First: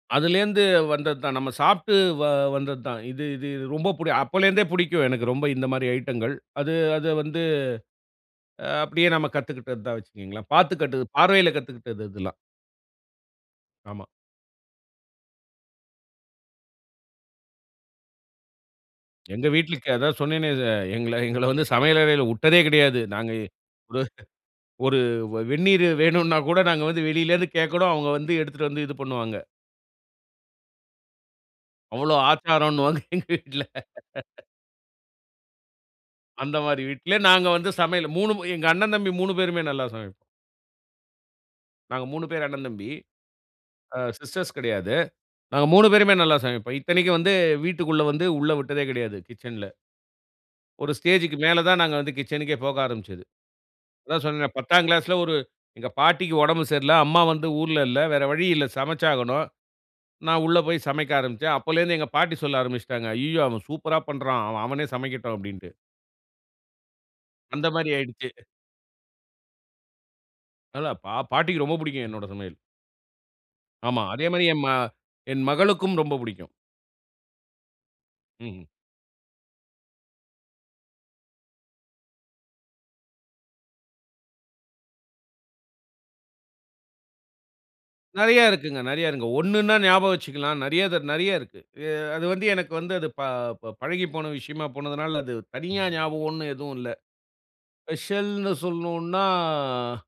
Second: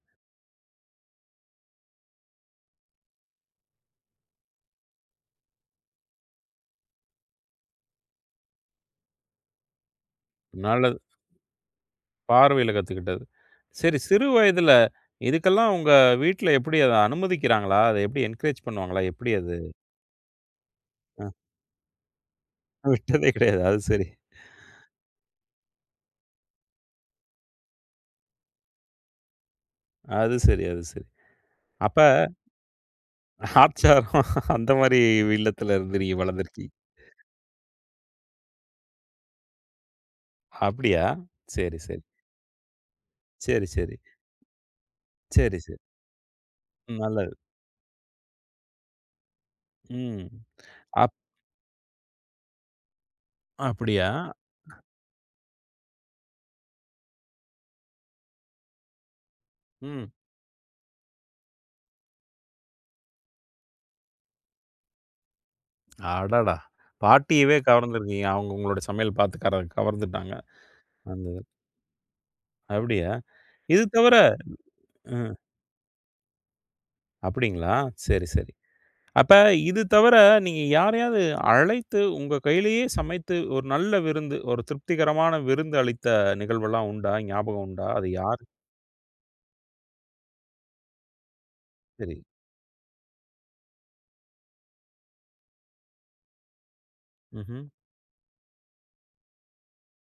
அதுலேருந்து வந்தது தான். நம்ம சாப்ட்டு வ வந்தது தான். இது இது ரொம்ப புடி அப்போலேருந்தே புடிக்கும், எனக்கு ரொம்ப இந்த மாதிரி ஐட்டங்கள். அது அது வந்து, அப்படியே நம்ம கத்துக்கிட்டது தான் வச்சிக்கிங்களேன். பாத்து நல்லது. கட்டு பார்வையில கத்துகிட்டது இதெல்லாம். பார்வையில கத்துக்கிட்டது. சரி, ஆமா. சிறு வயதுல இதுக்கெல்லாம் உங்க வீட்ல எப்படி அத அனுமதிக்கிறாங்களா? அத எப்புடி என்கரேஜ் பண்ணுவாங்களா? எப்படி எங்க அது? வீட்லருக்கு. அதான் சொன்னேனே அத, எங்கள ம். எங்கள வந்து சமையலறையில உட்டதே கிடையாது. விட்டதே நாங்க இ கிடையாது. அது ஒரு சரி. ஒரு வெ வெண்ணீரு வேணும்ன்னா கூட, நாங்க வந்து வெளியிலருந்து கேட்கணும். அவுங்க வந்து எடுத்துட்டு வந்து இது பண்ணுவாங்க. அது சரி, அது சரி. அப்ப அவ்வளோ ஆச்சாரம்ன்னுவாங்க, எங்க வீட்ல. ஆச்சாரம், அந்த மாரி இல்லத்திலருந்து நீங்க அந்த வளர்ந்திருக்கீங்க. மாரி வீட்ல, நாங்க வந்து சமையல் 3 ம் எங்க அண்ணன் தம்பி 3 பேருமே நல்லா சமைப்போம். அப்படியா? சரி, சரி. நாங்க 3 பேர் அண்ணன் தம்பி. சரி, சரி. ஆ சிஸ்டர்ஸ் கெடையாது. சரி, நாங்க சரி. 3 பேருமே நல்லா சமைப்போம். ம். இத்தனைக்கும் நல்லது. வந்து, வீட்டுக்குள்ள வந்து உள்ள வுட்டதே கெடையாது, கிச்சன்ல. ம். ஒரு அப் ஸ்டேஜ்க்கு மேல தான் நாங்க வந்து கிச்சனுக்கே போக ஆரம்பிச்சது. அப்படியா? அதான் சொன்னேனே, 10ங்கிளாஸ்ல ஒரு எங்க பாட்டிக்கு ஒடம்பு சரியில்ல, அம்மா வந்து ஊர்ல இல்ல. வேற வழி இல்ல சமைச்சாகணும். ம். நான் உள்ள போய் சமைக்க ஆரம்பிச்சேன். அப்போலேருந்து எங்க பாட்டி சொல்ல ஆரம்பிச்சுட்டாங்க. "அய்யயோ! அவன் சூப்பரா பண்ணுறான். அவன் அவனே சமைக்கட்டும்." அப்படீன்ட்டு. அடடா! பாட்டியவே அந்த மாதிரி கவர்ந்திருக்கீங்க. ஆயிடுச்சு. அவுங்க உங்களோட சமையல் பாத்து கர கவர்ந்துட்டாங்க. அதான் பா அந்த இதுல. பாட்டிக்கு ரொம்ப புடிக்கும் என்னோட சமையல். அப்படியா? இது ஆமா. தவிர அதே மாரி என் ம அ. என் மகளுக்கும் ரொம்ப புடிக்கும். அப்டீங்களா? சரி, சரி. ம். அப்ப இது தவிர, நீங்க யாரையாவது அழைத்து, உங்க கையிலேயே சமைத்து ஒரு நல்ல விருந்து, ஒரு திருப்திகரமான விருந்து அளித்த நிகழ்வுல்லாம் உண்டா? ஞாபகம் உண்டா? அது நெறைய யார்? இருக்குங்க. நெறைய இருக்கு. ஒண்ணுன்னா ஞாபகம் வச்சுக்கலாம். நெறைய தர நெறைய இருக்கு. அ சரி. அது வந்து எனக்கு வந்து அது ப பழகி போன விஷயமா போனதனால, அது தனியா ஞாபகம் ஒண்ணு எதுவும் இல்ல. ம்ஹ்ம். ஸ்பெஷல்ன்னு சொல்லணும்ன்னா